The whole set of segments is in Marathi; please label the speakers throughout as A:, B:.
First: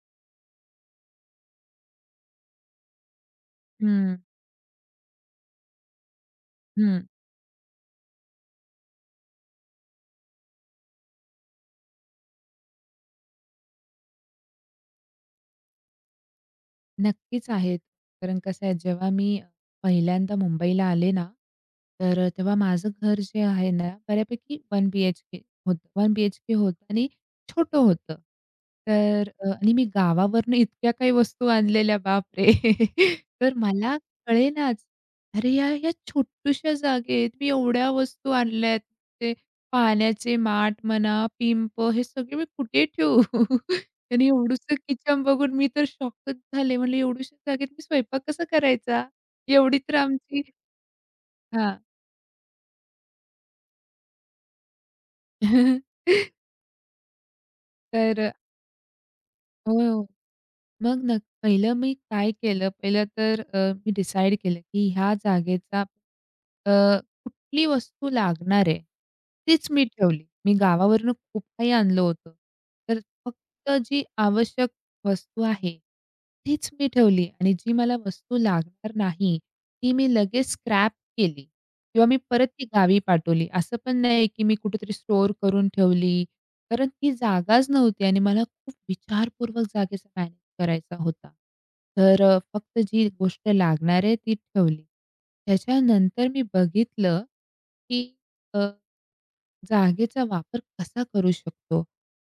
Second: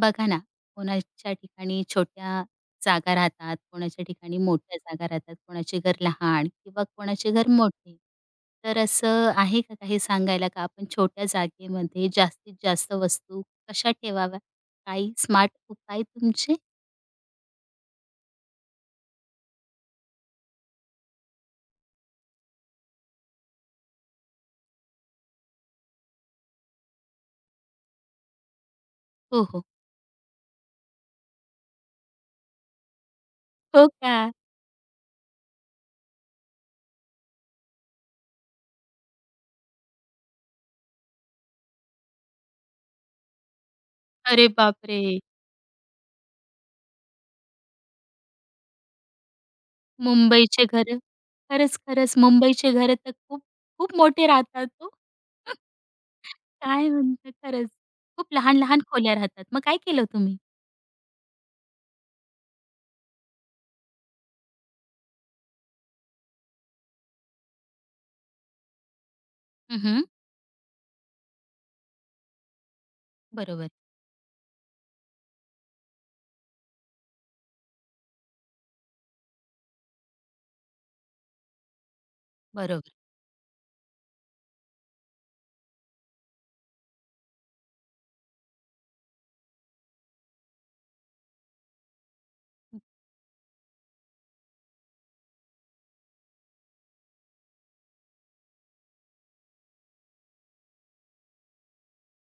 A: बघा ना, कोणाच्या ठिकाणी छोट्या जागा राहतात, कोणाच्या
B: हं,
A: ठिकाणी मोठ्या जागा राहतात, कोणाचे घर लहान किंवा
B: हं.
A: कोणाचे घर मोठे. तर असं आहे का काही सांगायला का आपण छोट्या जागेमध्ये जास्तीत जास्त वस्तू कशा ठेवाव्या? काही स्मार्ट उपाय तुमचे?
B: नक्कीच आहेत. कारण कसं आहे, जेव्हा मी पहिल्यांदा मुंबईला आले ना, तर तेव्हा माझं घर जे आहे ना, बऱ्यापैकी 1 बीएचके होतं. 1 बीएचके होतं आणि छोटं होतं. तर
A: हो, हो.
B: आणि मी गावावरून इतक्या काही वस्तू आणलेल्या, बापरे! तर
A: हो
B: मला
A: का?
B: कळेनाच. अरे, यार, या छोट्याशा जागेत मी एवढ्या वस्तू आणल्यात. ते पाण्याचे माठ म्हणा, पिंप हे सगळे मी कुठे ठेवू? आणि
A: अरे
B: एवढूसं
A: बापरे!
B: किचन बघून मी तर शॉकच झाले. म्हणलं एवढ्याशा जागेत मी स्वयंपाक कसा करायचा? एवढी तर आमची
A: मुंबईचे घरं
B: हां.
A: खरंच, खरंच मुंबईचे घरं तर खूप, खूप मोठे राहतात ओ. काय म्हणता खरंच.
B: तर
A: खूप लहान-लहान खोल्या राहतात. मग काय केलं
B: हो.
A: तुम्ही?
B: मग नक्क पहिलं मी काय केलं, पहिलं तर मी डिसाईड केलं, की ह्या जागेचा कुठली वस्तू लागणार आहे, तीच मी
A: हं,
B: ठेवली. मी गावावरून खूप काही आणलं होतं. तर
A: बरोबर,
B: फक्त जी आवश्यक वस्तू आहे, तीच मी ठेवली आणि जी मला वस्तू लागणार नाही, ती मी लगेच स्क्रॅप केली किंवा मी परत ती
A: बरोबर.
B: गावी पाठवली. असं पण नाही, की मी कुठेतरी स्टोअर करून ठेवली कारण ती जागाच नव्हती आणि मला खूप विचारपूर्वक जागेचा मॅनेज करायचा होता. तर फक्त जी गोष्ट लागणार आहे ती ठेवली. त्याच्यानंतर मी बघितलं, की अ, जागेचा वापर कसा करू शकतो.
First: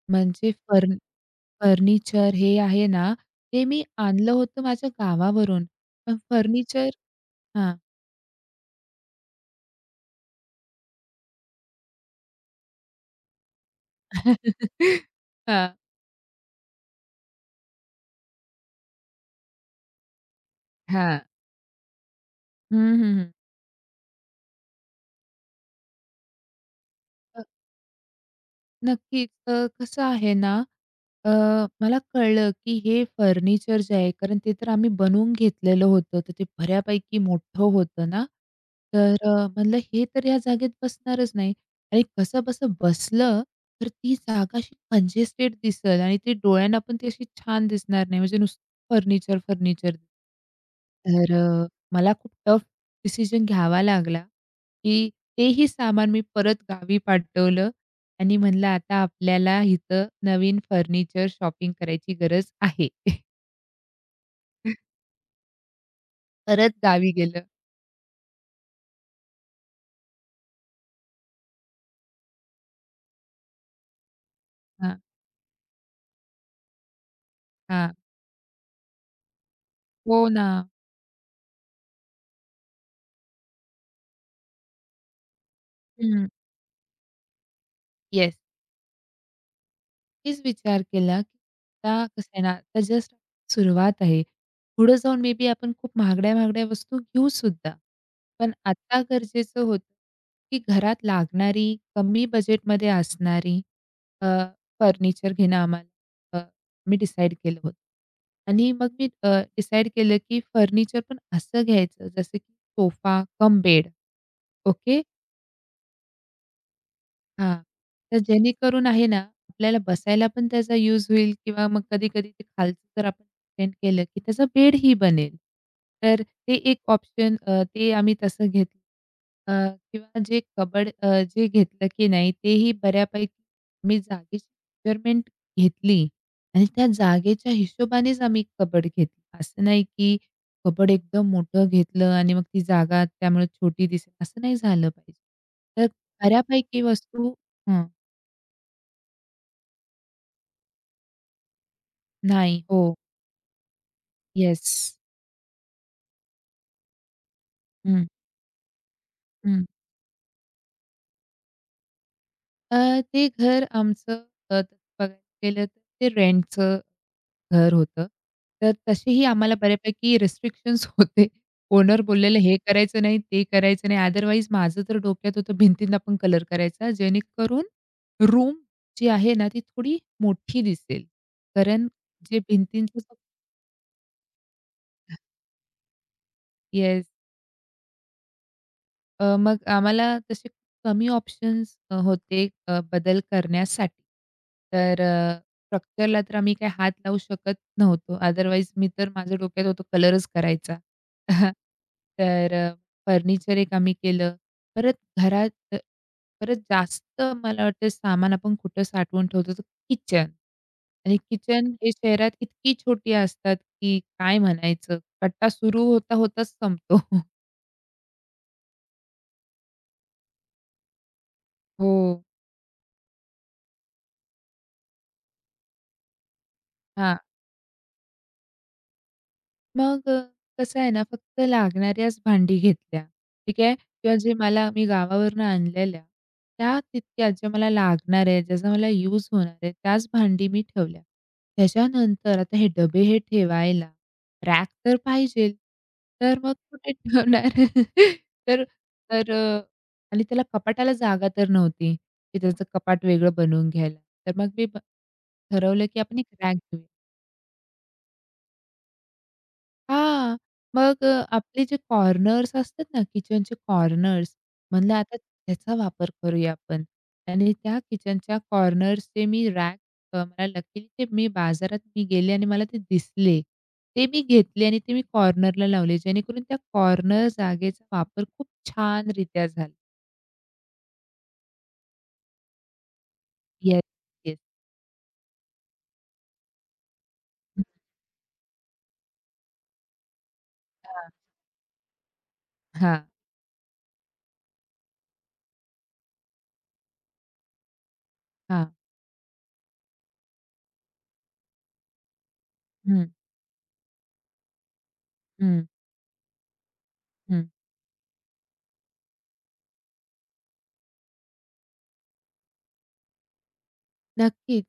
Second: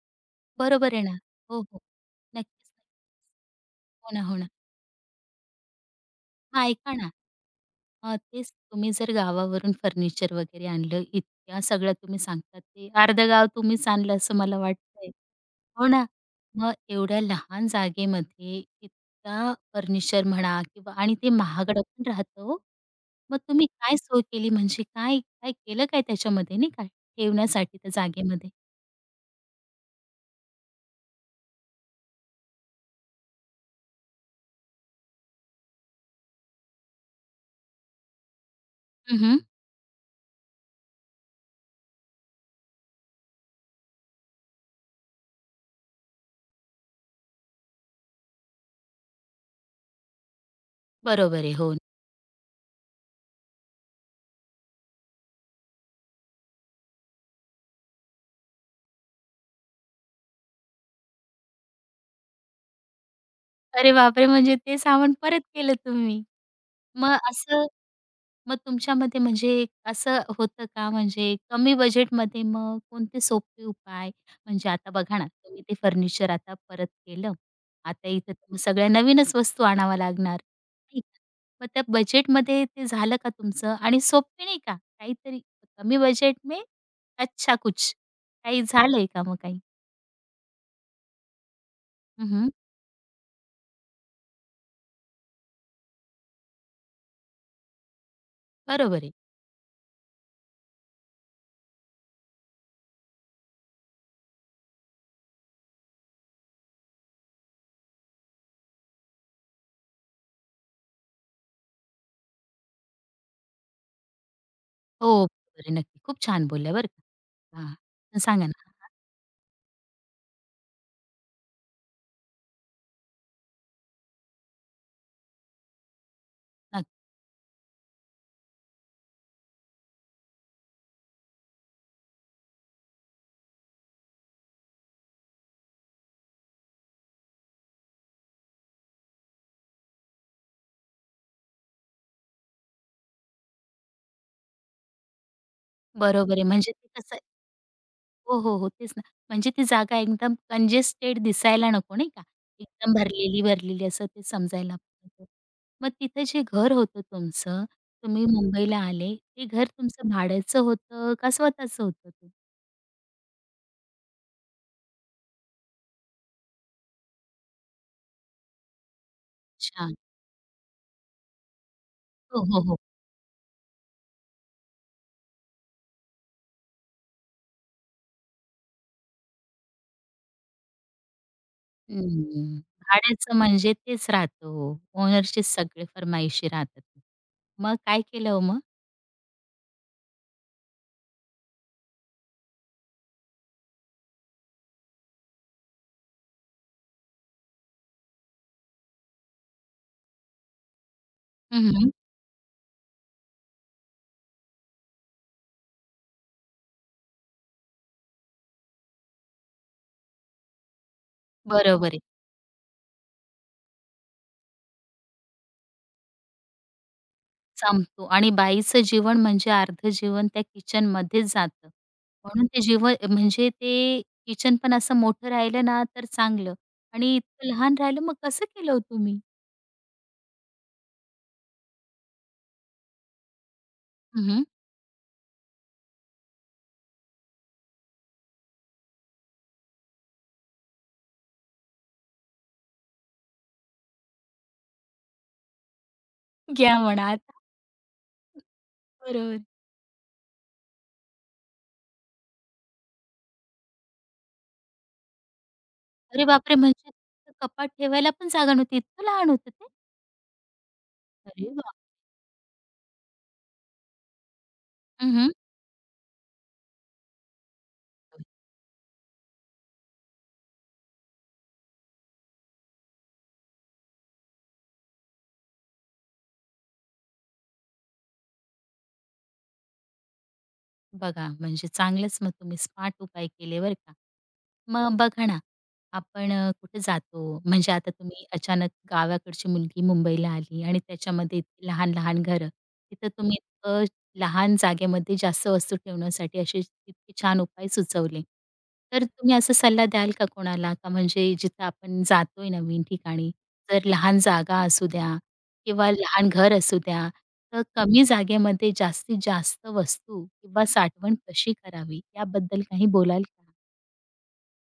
B: म्हणजे
A: बरोबर आहे ना. हो, हो.
B: फर्निचर हे
A: नक्कीच.
B: आहे ना, ते मी
A: हो ना,
B: आणलं
A: हो ना.
B: होतं माझ्या गावावरून. पण
A: मग
B: फर्निचर
A: ऐका ना
B: हां.
A: तेच तुम्ही जर गावावरून फर्निचर वगैरे आणलं, इतक्या सगळ्या तुम्ही सांगतात ते अर्धं गाव तुम्हीच आणलं असं मला वाटतंय.
B: हां,
A: हो ना. मग एवढ्या लहान जागेमध्ये इतका फर्निचर म्हणा किंवा आणि
B: हां.
A: ते महागडं पण राहतं हो.
B: हं, हं, हं.
A: मग तुम्ही काय सोय केली म्हणजे काय, काय केलं काय त्याच्यामध्ये नाही का
B: अ,
A: ठेवण्यासाठी त्या जागेमध्ये?
B: नक्कीच. कसं आहे ना अ, मला कळलं, की हे फर्निचर जे आहे, कारण ते तर आम्ही बनवून घेतलेलं होतं, तर ते बऱ्यापैकी मोठं होतं ना. तर
A: हं,
B: म्हणलं हे तर या जागेत बसणारच नाही आणि कसंबसं बसलं, तर ती जागा अशी कंजेस्टेड दिसेल आणि ती डोळ्यांना पण ती अशी छान दिसणार नाही, म्हणजे नुसतं फर्निचर, फर्निचर. तर
A: बरोबर आहे. हो.
B: मला खूप टफ डिसिजन घ्यावा लागला, की तेही सामान मी परत गावी पाठवलं आणि म्हणलं आता आपल्याला इथं नवीन फर्निचर शॉपिंग करायची गरज आहे.
A: अरे बापरे! म्हणजे ते सामान परत केलं तुम्ही?
B: परत गावी
A: मग
B: गेलं.
A: असं मग तुमच्यामध्ये म्हणजे असं होतं का म्हणजे कमी बजेटमध्ये मग कोणते सोपे उपाय म्हणजे आता
B: हां,
A: बघा ना तुम्ही ते फर्निचर आता परत केलं.
B: हां.
A: आता इथं तर मग सगळ्या नवीनच वस्तू आणाव्या
B: हो
A: लागणार.
B: ना.
A: नाही का? मग त्या बजेटमध्ये ते झालं का तुमचं आणि सोपे नाही का काहीतरी कमी
B: हं.
A: बजेट में अच्छा कुछ
B: येस.
A: काही झालंय का मग काही?
B: नक्कीच विचार केला, की आता कसं आहे ना,
A: हं,
B: आता जस्ट सुरुवात आहे. पुढे जाऊन मे बी आपण खूप महागड्या-महागड्या वस्तू घेऊ सुद्धा. पण आता
A: बरोबर आहे.
B: गरजेचं होतं, की घरात लागणारी, कमी बजेटमध्ये असणारी अ, फर्निचर घेणं आम्हाला मी डिसाईड केलं होतं. आणि मग मी डिसाईड केलं, की फर्निचर पण असं घ्यायचं, जसं की सोफा कम बेड. ओके.
A: हो, बरोबर आहे. नक्की. खूप छान बोलल्या बरं
B: हां.
A: का.
B: तर
A: हां. सांगा ना.
B: जेणेकरून
A: हां,
B: आहे ना, आपल्याला बसायला पण त्याचा यूज होईल किंवा मग कधी-कधी ते खालचं जर आपण स्टँड केलं, की त्याचा बेडही बनेल. तर ते एक
A: नक्की.
B: ऑप्शन ते आम्ही तसं घेतलं. किंवा जे जे घेतलं की नाही तेही बऱ्यापैकी मी जागेची मेजरमेंट घेतली आणि त्या जागेच्या हिशोबानेच आम्ही कबड घेतली. असं नाही की कबड एकदम मोठं घेतलं आणि मग ती जागा त्यामुळे छोटी दिसेल, असं नाही झालं पाहिजे. तर
A: बरोबर आहे. म्हणजे
B: बऱ्यापैकी
A: ते कसं
B: वस्तू हं.
A: हो, हो, हो. तेच ना. म्हणजे ती जागा एकदम कंजेस्टेड दिसायला नको नाही का?
B: नाही. हो.
A: एकदम भरलेली, भरलेली असं ते समजायला
B: येस.
A: पाहिजे. मग तिथं जे घर होतं तुमचं,
B: हं,
A: तुम्ही मुंबईला आले, ते
B: हं.
A: घर तुमचं भाड्याचं होतं का स्वतःचं होतं ते?
B: अ, ते घर आमचं तसं बघायला गेलं तर ते रेंटचं घर होतं. तर तसेही आम्हाला
A: अच्छा.
B: बऱ्यापैकी रिस्ट्रिक्शन्स होते. ओनर बोललेलं
A: हो,
B: हे
A: हो, हो.
B: करायचं नाही, ते करायचं नाही. अदरवाईज माझं तर डोक्यात होतं भिंतींना पण कलर करायचा जेणेकरून रूम जी आहे ना, ती थोडी मोठी दिसेल. कारण जे
A: हं.
B: भिंतींचं
A: भाड्याचं म्हणजे तेच राहतं हो. सगळे फर्माईशी राहतात.
B: येस.
A: मग काय केलं हो मग?
B: मग आम्हाला तसे कमी ऑप्शन्स होते बदल करण्यासाठी. तर स्ट्रक्चरला तर आम्ही काही हात लावू शकत नव्हतो. अदरवाईज मी तर माझ्या डोक्यात होतं कलरच करायचा.
A: हं,
B: तर फर्निचर एक आम्ही केलं. परत घरात परत जास्त मला वाटतं सामान आपण कुठं साठवून ठेवतो तर किचन. आणि किचन
A: बरोबर
B: हे
A: आहे.
B: शहरात इतकी छोटी असतात की काय म्हणायचं. कट्टा सुरू होता होताच संपतो.
A: संपतो आणि बाईचं जीवन म्हणजे अर्ध जीवन त्या किचनमध्येच जातं.
B: हो.
A: म्हणून ते जीवन म्हणजे ते किचन पण असं मोठं राहिलं ना तर चांगलं
B: हा
A: आणि इतकं लहान राहिलं मग कसं केलं हो तुम्ही?
B: मग कसं आहे ना, फक्त लागणाऱ्याच भांडी घेतल्या, ठीक आहे. किंवा जे
A: हं,
B: मला मी गावावरून आणलेल्या, त्या तितक्याच ज्या मला लागणार आहे, ज्याचा मला यूज होणार आहे, त्याच भांडी मी ठेवल्या. त्याच्यानंतर आता हे डबे हे ठेवायला रॅक तर पाहिजेल. तर मग
A: घ्या
B: कुठे
A: म्हणा आता.
B: ठेवणार? तर तर
A: बरोबर.
B: आणि त्याला कपाटाला जागा तर नव्हती, की त्याचं कपाट वेगळं बनवून घ्यायला. तर मग मी ठरवलं की आपण
A: अरे
B: एक रॅक
A: बापरे!
B: घेऊया.
A: म्हणजे तिथं कपाट ठेवायला पण जागा नव्हती. इतकं लहान होतं ते?
B: हां. मग
A: अरे
B: आपले
A: वाह!
B: जे कॉर्नर्स असतात ना, किचनचे कॉर्नर्स, म्हणलं आता
A: हं,
B: त्याचा वापर करूया आपण. आणि त्या किचनच्या कॉर्नर्सचे मी रॅक मला लकीली ते मी बाजारात गेले आणि मला ते दिसले. ते मी घेतले आणि ते मी कॉर्नरला लावले, जेणेकरून त्या कॉर्नर जागेचा वापर खूप छानरित्या झाला.
A: बघा, म्हणजे चांगलंच मग तुम्ही स्मार्ट उपाय केले बरं
B: येस,
A: का.
B: येस.
A: मग बघा ना, आपण कुठे जातो, म्हणजे आता तुम्ही अचानक गावाकडची मुलगी मुंबईला आली आणि
B: हां,
A: त्याच्यामध्ये इतकी लहान-लहान घरं.
B: हां,
A: तिथं तुम्ही इतकं लहान जागेमध्ये जास्त वस्तू ठेवण्यासाठी असे इतके छान उपाय सुचवले.
B: हां.
A: तर तुम्ही असा सल्ला द्याल का कोणाला? का म्हणजे जिथं आपण जातोय नवीन
B: हं,
A: ठिकाणी, तर लहान जागा असू द्या
B: हं,
A: किंवा लहान घर असू द्या,
B: हं.
A: तर कमी जागेमध्ये जास्तीत जास्त वस्तू किंवा साठवण कशी करावी याबद्दल काही बोलाल का?
B: नक्कीच.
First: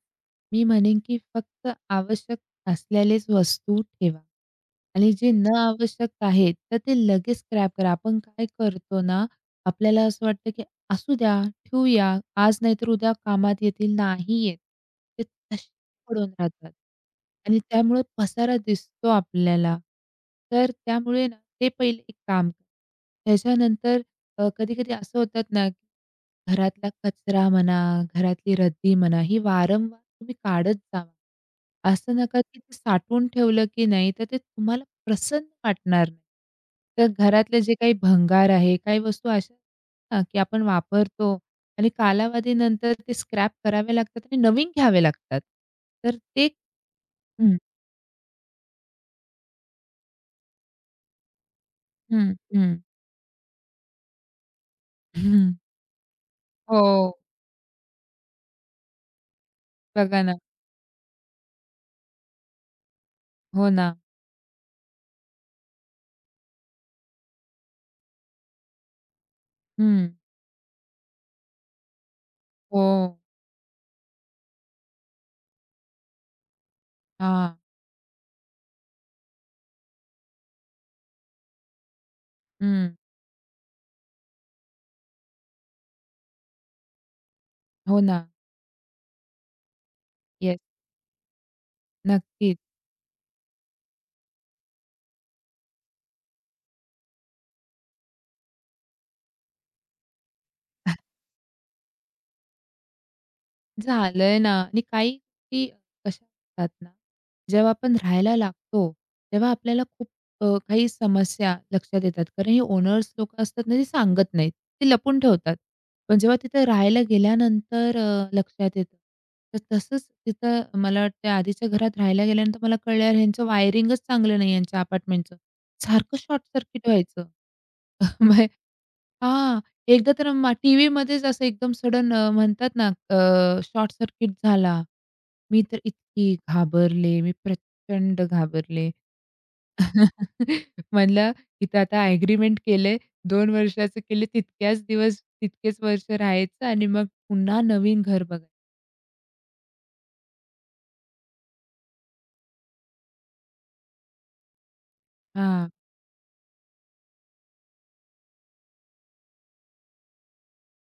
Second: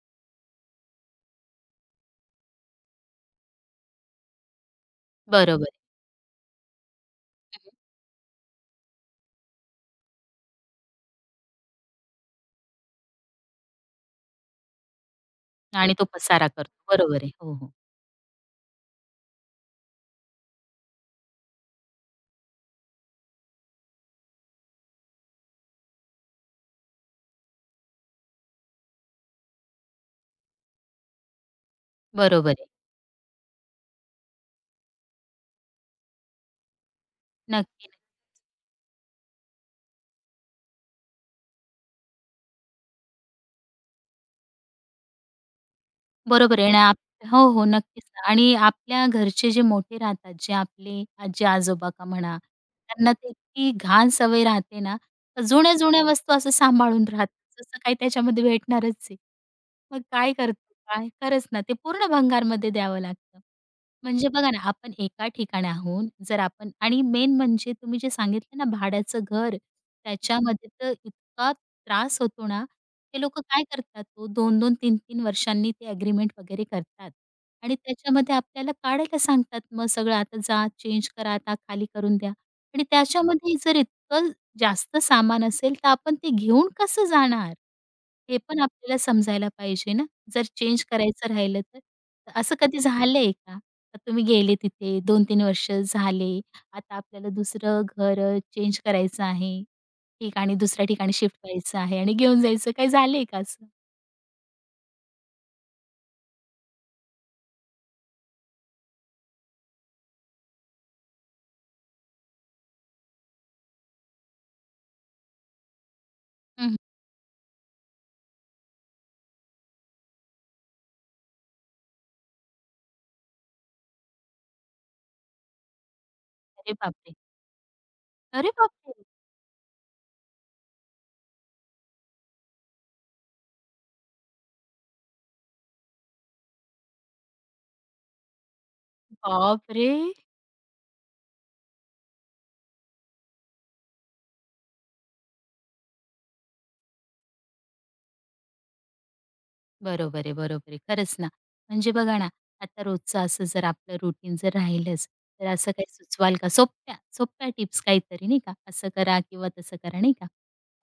B: मी म्हणेन, की फक्त आवश्यक असलेलेच वस्तू ठेवा आणि जे न
A: बरोबर आहे.
B: आवश्यक आहेत, तर ते लगेच स्क्रॅप करा. आपण काय करतो ना, आपल्याला असं वाटतं, की असू द्या, ठेवूया, आज नाहीतर उद्या कामात येतील, नाही येत. ते तसे
A: आणि तो
B: पडून
A: पसारा
B: राहतात
A: करतो. बरोबर आहे. हो,
B: आणि
A: हो.
B: त्यामुळे पसारा दिसतो आपल्याला. तर त्यामुळे ना, ते पहिले एक काम करा. त्याच्यानंतर कधी-कधी असं होतात ना घरातला कचरा म्हणा, घरातली रद्दी म्हणा, ही वारंवार तुम्ही काढत जावा. असं नका
A: बरोबर
B: की
A: आहे.
B: ते साठवून ठेवलं की नाही, तर ते तुम्हाला प्रसन्न वाटणार नाही. तर घरातले जे
A: नक्की.
B: काही भंगार आहे, काही वस्तू अशा ना, की आपण वापरतो आणि कालावधीनंतर ते स्क्रॅप करावे लागतात आणि नवीन घ्यावे लागतात. तर ते
A: बरोबर आहे ना. आप हो,
B: हं,
A: हो. नक्कीच ना आणि आपल्या घरचे जे मोठे राहतात, जे आपले आजी-आजोबा का
B: हं,
A: म्हणा,
B: हं.
A: त्यांना ते इतकी घाण सवय राहते ना, तर
B: हं.
A: जुन्या-जुन्या वस्तू असं सांभाळून
B: हो,
A: राहतात. जसं काही त्याच्यामध्ये भेटणारच आहे. मग
B: बघा
A: काय
B: ना.
A: करतो काय? खरंच ना, ते पूर्ण भंगारमध्ये द्यावं लागतं.
B: हो ना.
A: म्हणजे बघा ना, आपण एका ठिकाणी आहोत, जर आपण आणि मेन म्हणजे तुम्ही जे सांगितलं ना भाड्याचं घर,
B: हं.
A: त्याच्यामध्ये तर इतका त्रास होतो ना,
B: हो.
A: ते लोक काय करतात ओ, 2-2, तीन 3 वर्षांनी ते अग्रीमेंट वगैरे करतात
B: हां.
A: आणि त्याच्यामध्ये आपल्याला काढायला सांगतात. मग सगळं आता जा, चेंज करा, आता खाली करून द्या आणि
B: हं.
A: त्याच्यामध्ये जर इतकं जास्त सामान असेल, तर आपण ते घेऊन कसं जाणार?
B: हो ना.
A: हे पण आपल्याला समजायला पाहिजे ना. जर
B: येस.
A: चेंज करायचं राहिलं तर. तर असं
B: नक्कीच.
A: कधी झालंय का? का तुम्ही गेले तिथे 2-3 वर्ष झाले, आता आपल्याला दुसरं घर चेंज करायचं आहे? ठिकाणी दुसऱ्या ठिकाणी शिफ्ट व्हायचं आहे आणि घेऊन जायचं. काही झालंय का असं?
B: झालंय ना आणि काही गोष्टी अशा असतात ना, जेव्हा आपण राहायला लागतो, तेव्हा आपल्याला खूप काही समस्या लक्षात येतात. कारण हे ओनर्स लोकं असतात ना, ते सांगत नाहीत. ते लपून ठेवतात. पण जेव्हा तिथे
A: हं, हं.
B: राहायला गेल्यानंतर लक्षात येतं. तर तसंच तिथं मला वाटतं आधीच्या घरात राहायला गेल्यानंतर मला कळलं, "यार, ह्यांचं वायरिंगच चांगलं नाही, यांच्या अपार्टमेंटचं. सारखं शॉर्ट
A: अरे
B: सर्किट
A: बापरे!
B: व्हायचं."
A: अरे बापरे!
B: हां. एकदा तर टीव्हीमध्येच असं एकदम सडन म्हणतात ना, शॉर्ट सर्किट झाला. मी तर इतकी घाबरले. मी प्रचंड घाबरले.
A: बापरे!
B: म्हणलं इथं आता एग्रीमेंट केलंय. 2 वर्षाचं केलं तितक्याच दिवस, तितकेच वर्ष राहायचं आणि मग पुन्हा नवीन घर बघायचं.
A: बरोबर आहे, बरोबर आहे. खरंच ना. म्हणजे बघा ना, आता रोजचं असं जर आपलं रुटीन जर राहिलंच, तर
B: हां.
A: असं काही सुचवाल का? सोप्या, सोप्या टिप्स काहीतरी नाही का? असं करा किंवा तसं करा नाही का?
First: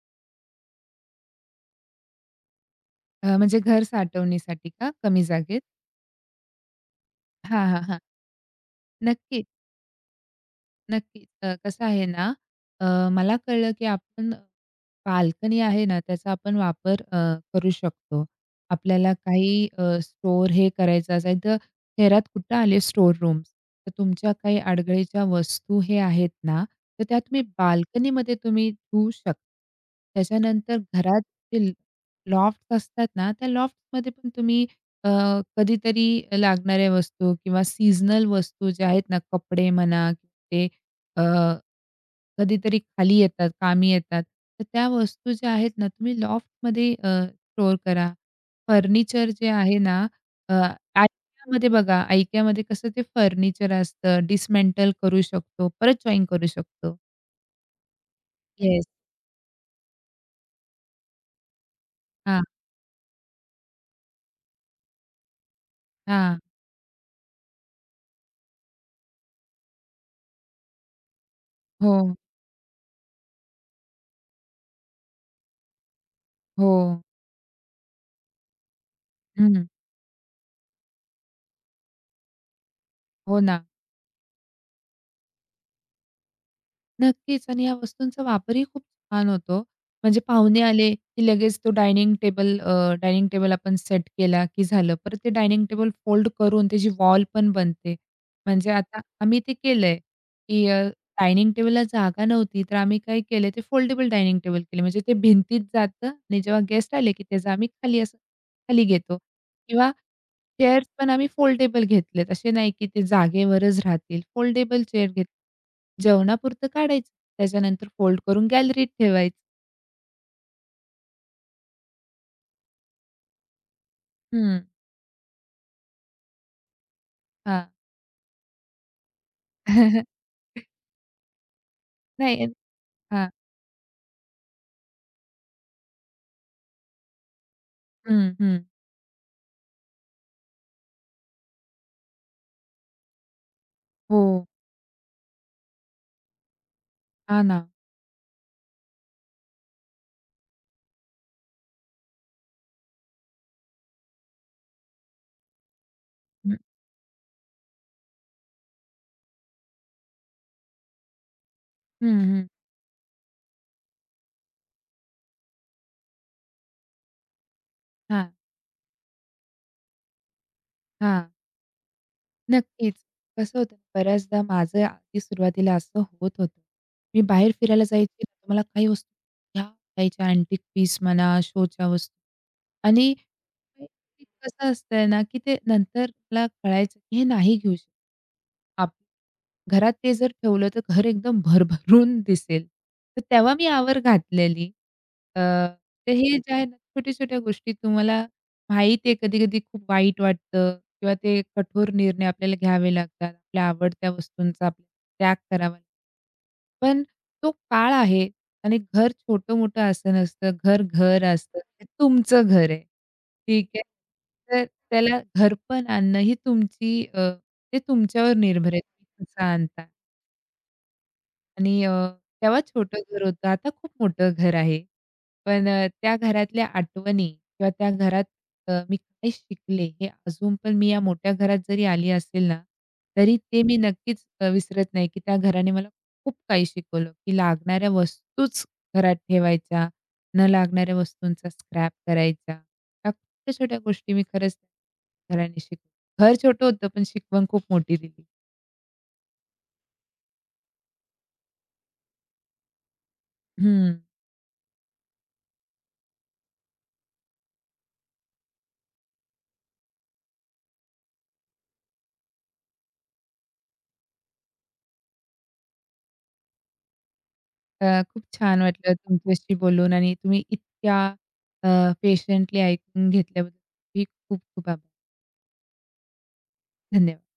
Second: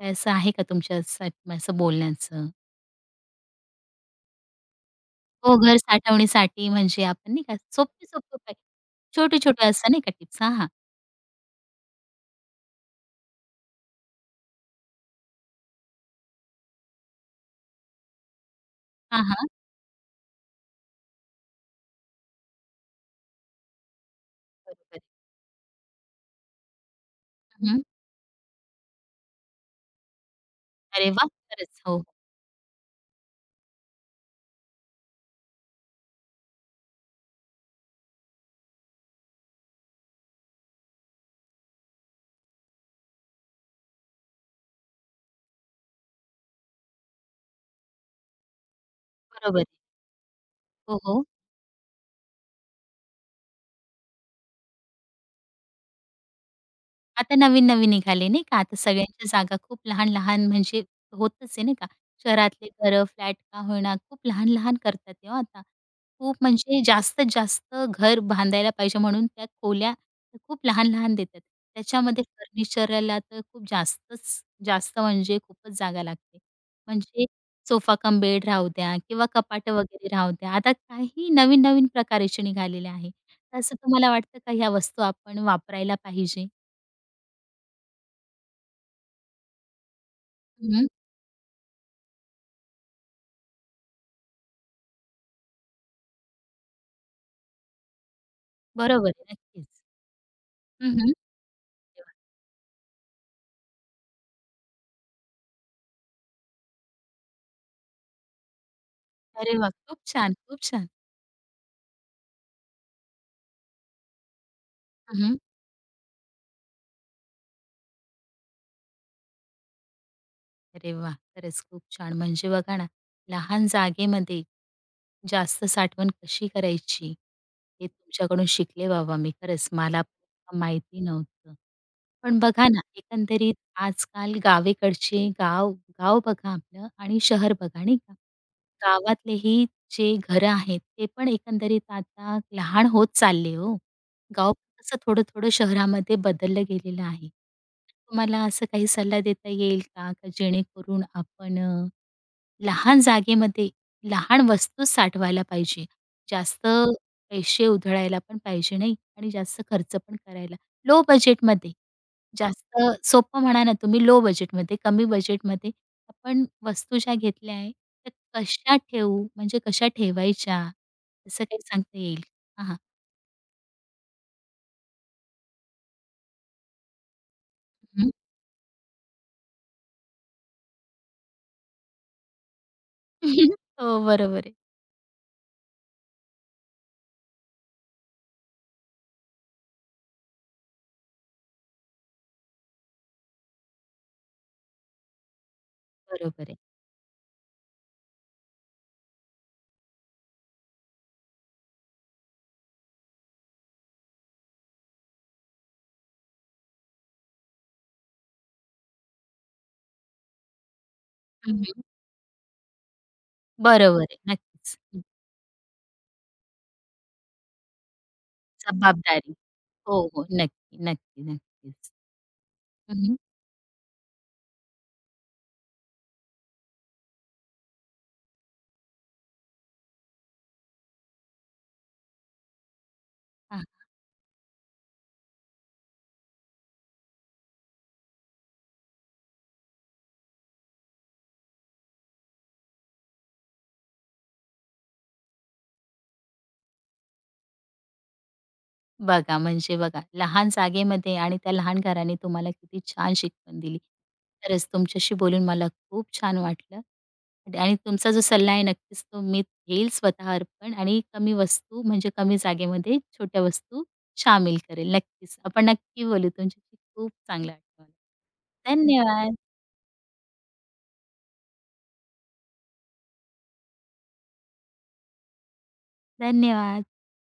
A: तर असं आहे का तुमच्यासाठी असं बोलण्याचं?
B: म्हणजे घर साठवणीसाठी का कमी
A: हो,
B: जागेत?
A: घर साठवण्यासाठी म्हणजे आपण नाही का
B: हां, हां, हां.
A: सोपे-सोपे उपाय,
B: नक्कीच,
A: छोटे-छोटे असं नाही का टिप्स? हां, हां.
B: नक्कीच. कसं आहे ना, अ, मला कळलं की आपण बाल्कनी आहे ना, त्याचा आपण वापर करू शकतो. आपल्याला
A: हां, हां.
B: काही स्टोअर हे करायचं असेल, तर शहरात कुठं आले स्टोअर रूम्स, तर तुमच्या काही
A: बरोबर.
B: अडगळीच्या वस्तू हे आहेत ना, तर त्या तुम्ही
A: हं.
B: बाल्कनीमध्ये तुम्ही ठेवू शकता. त्याच्यानंतर
A: अरे
B: घरात
A: वाह!
B: जे
A: खरंच. हो.
B: लॉफ्ट्स असतात ना, त्या लॉफ्टमध्ये पण तुम्ही अ, कधीतरी लागणाऱ्या वस्तू किंवा सीझनल वस्तू ज्या आहेत ना, कपडे म्हणा, ते कधीतरी खाली येतात, कामी येतात. तर त्या वस्तू ज्या आहेत ना, तुम्ही लॉफ्टमध्ये स्टोअर करा. फर्निचर जे
A: बरोबर आहे.
B: आहे ना, अ,
A: हो, हो.
B: IKEAमध्ये बघा, IKEAमध्ये कसं ते फर्निचर असतं, डिसमेंटल करू शकतो, परत जॉइन करू शकतो.
A: आता नवीन-नवीन निघाले नाही का? आता
B: येस.
A: सगळ्यांच्या जागा खूप लहान-लहान म्हणजे होतच आहे नाही का?
B: हां,
A: शहरातले घरं फ्लॅट का होईना खूप लहान-लहान करतात ते हो आता. खूप
B: हां.
A: म्हणजे जास्तीत जास्त घर बांधायला पाहिजे म्हणून त्या खोल्या खूप लहान-लहान देतात.
B: हो,
A: त्याच्यामध्ये फर्निचरला तर खूप जास्तच जास्त म्हणजे खूपच जागा लागते.
B: हो.
A: म्हणजे सोफा कम बेड राहू द्या किंवा
B: हं.
A: कपाटं वगैरे राहू द्या. आता काही नवीन-नवीन प्रकारचे निघालेले आहे.
B: हो ना.
A: असं तुम्हाला वाटतं का ह्या वस्तू आपण वापरायला पाहिजे?
B: नक्कीच आणि या वस्तूंचा वापरही खूप छान होतो. म्हणजे पाहुणे आले, की लगेच तो डायनिंग टेबल आपण सेट केला, की झालं. परत ते डायनिंग टेबल फोल्ड करून त्याची वॉल पण बनते. म्हणजे आता
A: बरोबर आहे.
B: आम्ही ते
A: नक्कीच.
B: केलंय, की
A: हं, हं.
B: डायनिंग टेबलला जागा नव्हती, तर आम्ही काय केलंय ते फोल्डेबल डायनिंग टेबल केले. म्हणजे ते भिंतीत जातं आणि जेव्हा गेस्ट आले, की त्याचं आम्ही खाली असं खाली घेतो
A: अरे वा,
B: किंवा
A: खूप छान, खूप
B: चेअर्स
A: छान.
B: पण आम्ही फोल्डेबल घेतलेत. असे नाही की ते जागेवरच राहतील. फोल्डेबल चेअर
A: हं,
B: घेत
A: हं.
B: जेवणापुरतं काढायचं. त्याच्यानंतर फोल्ड करून गॅलरीत ठेवायचं.
A: अरे वा, खरंच खूप छान. म्हणजे बघा ना, लहान जागेमध्ये
B: हं.
A: जास्त साठवण कशी करायची?
B: हां.
A: हे तुमच्याकडून शिकले बाबा मी खरंच. मला पण माहिती नव्हतं. पण
B: नाही
A: बघा ना,
B: हां.
A: एकंदरीत आजकाल गावीकडचे गाव गाव बघा आपलं आणि शहर बघा नाही का?
B: हं, हं.
A: गावातलेही जे घरं आहेत, ते पण एकंदरीत आता लहान होत चालले हो.
B: हो.
A: गाव पण कसं थोडं-थोडं शहरामध्ये बदललं गेलेलं आहे.
B: हां ना.
A: तुम्हाला असं काही सल्ला देता येईल का? का जेणेकरून आपण लहान जागेमध्ये, लहान वस्तू साठवायला पाहिजे.
B: हं,
A: जास्त पैसे उधळायला पण पाहिजे नाही आणि जास्त खर्च पण करायला. लो बजेटमध्ये
B: हं,
A: जास्त सोपं म्हणा ना तुम्ही लो बजेटमध्ये, कमी बजेटमध्ये आपण वस्तू ज्या घेतल्या आहे,
B: हां,
A: त्या कशा ठेवू, म्हणजे कशा ठेवायच्या,
B: हां.
A: असं काही सांगता येईल? हां, हां.
B: नक्कीच. कसं होतं बऱ्याचदा माझं आधी सुरुवातीला असं होत होतं. मी बाहेर फिरायला
A: हं.
B: जायची तर मला काही वस्तू घ्यायच्या अँटिक पीस म्हणा, शोच्या वस्तू आणि
A: हो,
B: ते
A: बरोबर आहे.
B: कसं असतंय ना, की ते नंतर मला कळायचं की हे नाही घेऊ शकत. घरात ते जर ठेवलं तर घर एकदम भरभरून दिसेल. तर तेव्हा मी आवर घातलेली. अ, तर हे
A: बरोबर
B: जे
A: आहे.
B: आहे ना छोट्या-छोट्या गोष्टी तुम्हाला माहीत आहे कधी-कधी खूप वाईट वाटतं किंवा ते कठोर निर्णय आपल्याला घ्यावे लागतात. आपल्या आवडत्या वस्तूंचा आपल्याला त्याग करावा पण तो काळ आहे आणि घर छोटं-मोठं असं नसतं. घर, घर असतं.
A: हं,
B: ते तुमचं घर आहे. ठीक आहे.
A: बरोबर आहे.
B: तर
A: नक्कीच.
B: त्याला घरपण आणणं ही तुमची ते तुमच्यावर निर्भर आहे. तुम्ही
A: जबाबदारी.
B: कसं आणता.
A: हो, हो. नक्की, नक्की,
B: आणि
A: नक्कीच.
B: तेव्हा
A: हं,
B: छोटं
A: हं.
B: घर होतं, आता खूप मोठं घर आहे. पण त्या घरातल्या आठवणी किंवा त्या घरात मी काय शिकले, हे अजून पण मी या मोठ्या घरात जरी आली असेल ना, तरी ते मी नक्कीच विसरत नाही, की त्या घराने मला खूप काही शिकवलं, की लागणाऱ्या वस्तूच घरात ठेवायच्या, न लागणाऱ्या वस्तूंचा स्क्रॅप करायचा. ह्या छोट्या-छोट्या गोष्टी मी खरंच घराने शिकले. घर छोटं होतं, पण शिकवण खूप मोठी दिली.
A: बघा, म्हणजे बघा, लहान जागेमध्ये आणि त्या लहान घराने तुम्हाला किती छान शिकवण दिली.
B: हं.
A: खरंच तुमच्याशी बोलून मला खूप छान वाटलं आणि तुमचा जो सल्ला आहे नक्कीच तो मी घेईल स्वतःवर पण आणि कमी वस्तू म्हणजे कमी जागेमध्ये छोट्या वस्तू शामिल करेल. नक्कीच. आपण नक्की बोलू. तुमच्याशी खूप चांगलं वाटलं
B: खूप छान
A: मला.
B: वाटलं
A: धन्यवाद.
B: तुमच्याशी बोलून आणि तुम्ही इतक्या अ, पेशंटली ऐकून घेतल्याबद्दल ही खूप खूप आभार.
A: धन्यवाद.
B: धन्यवाद.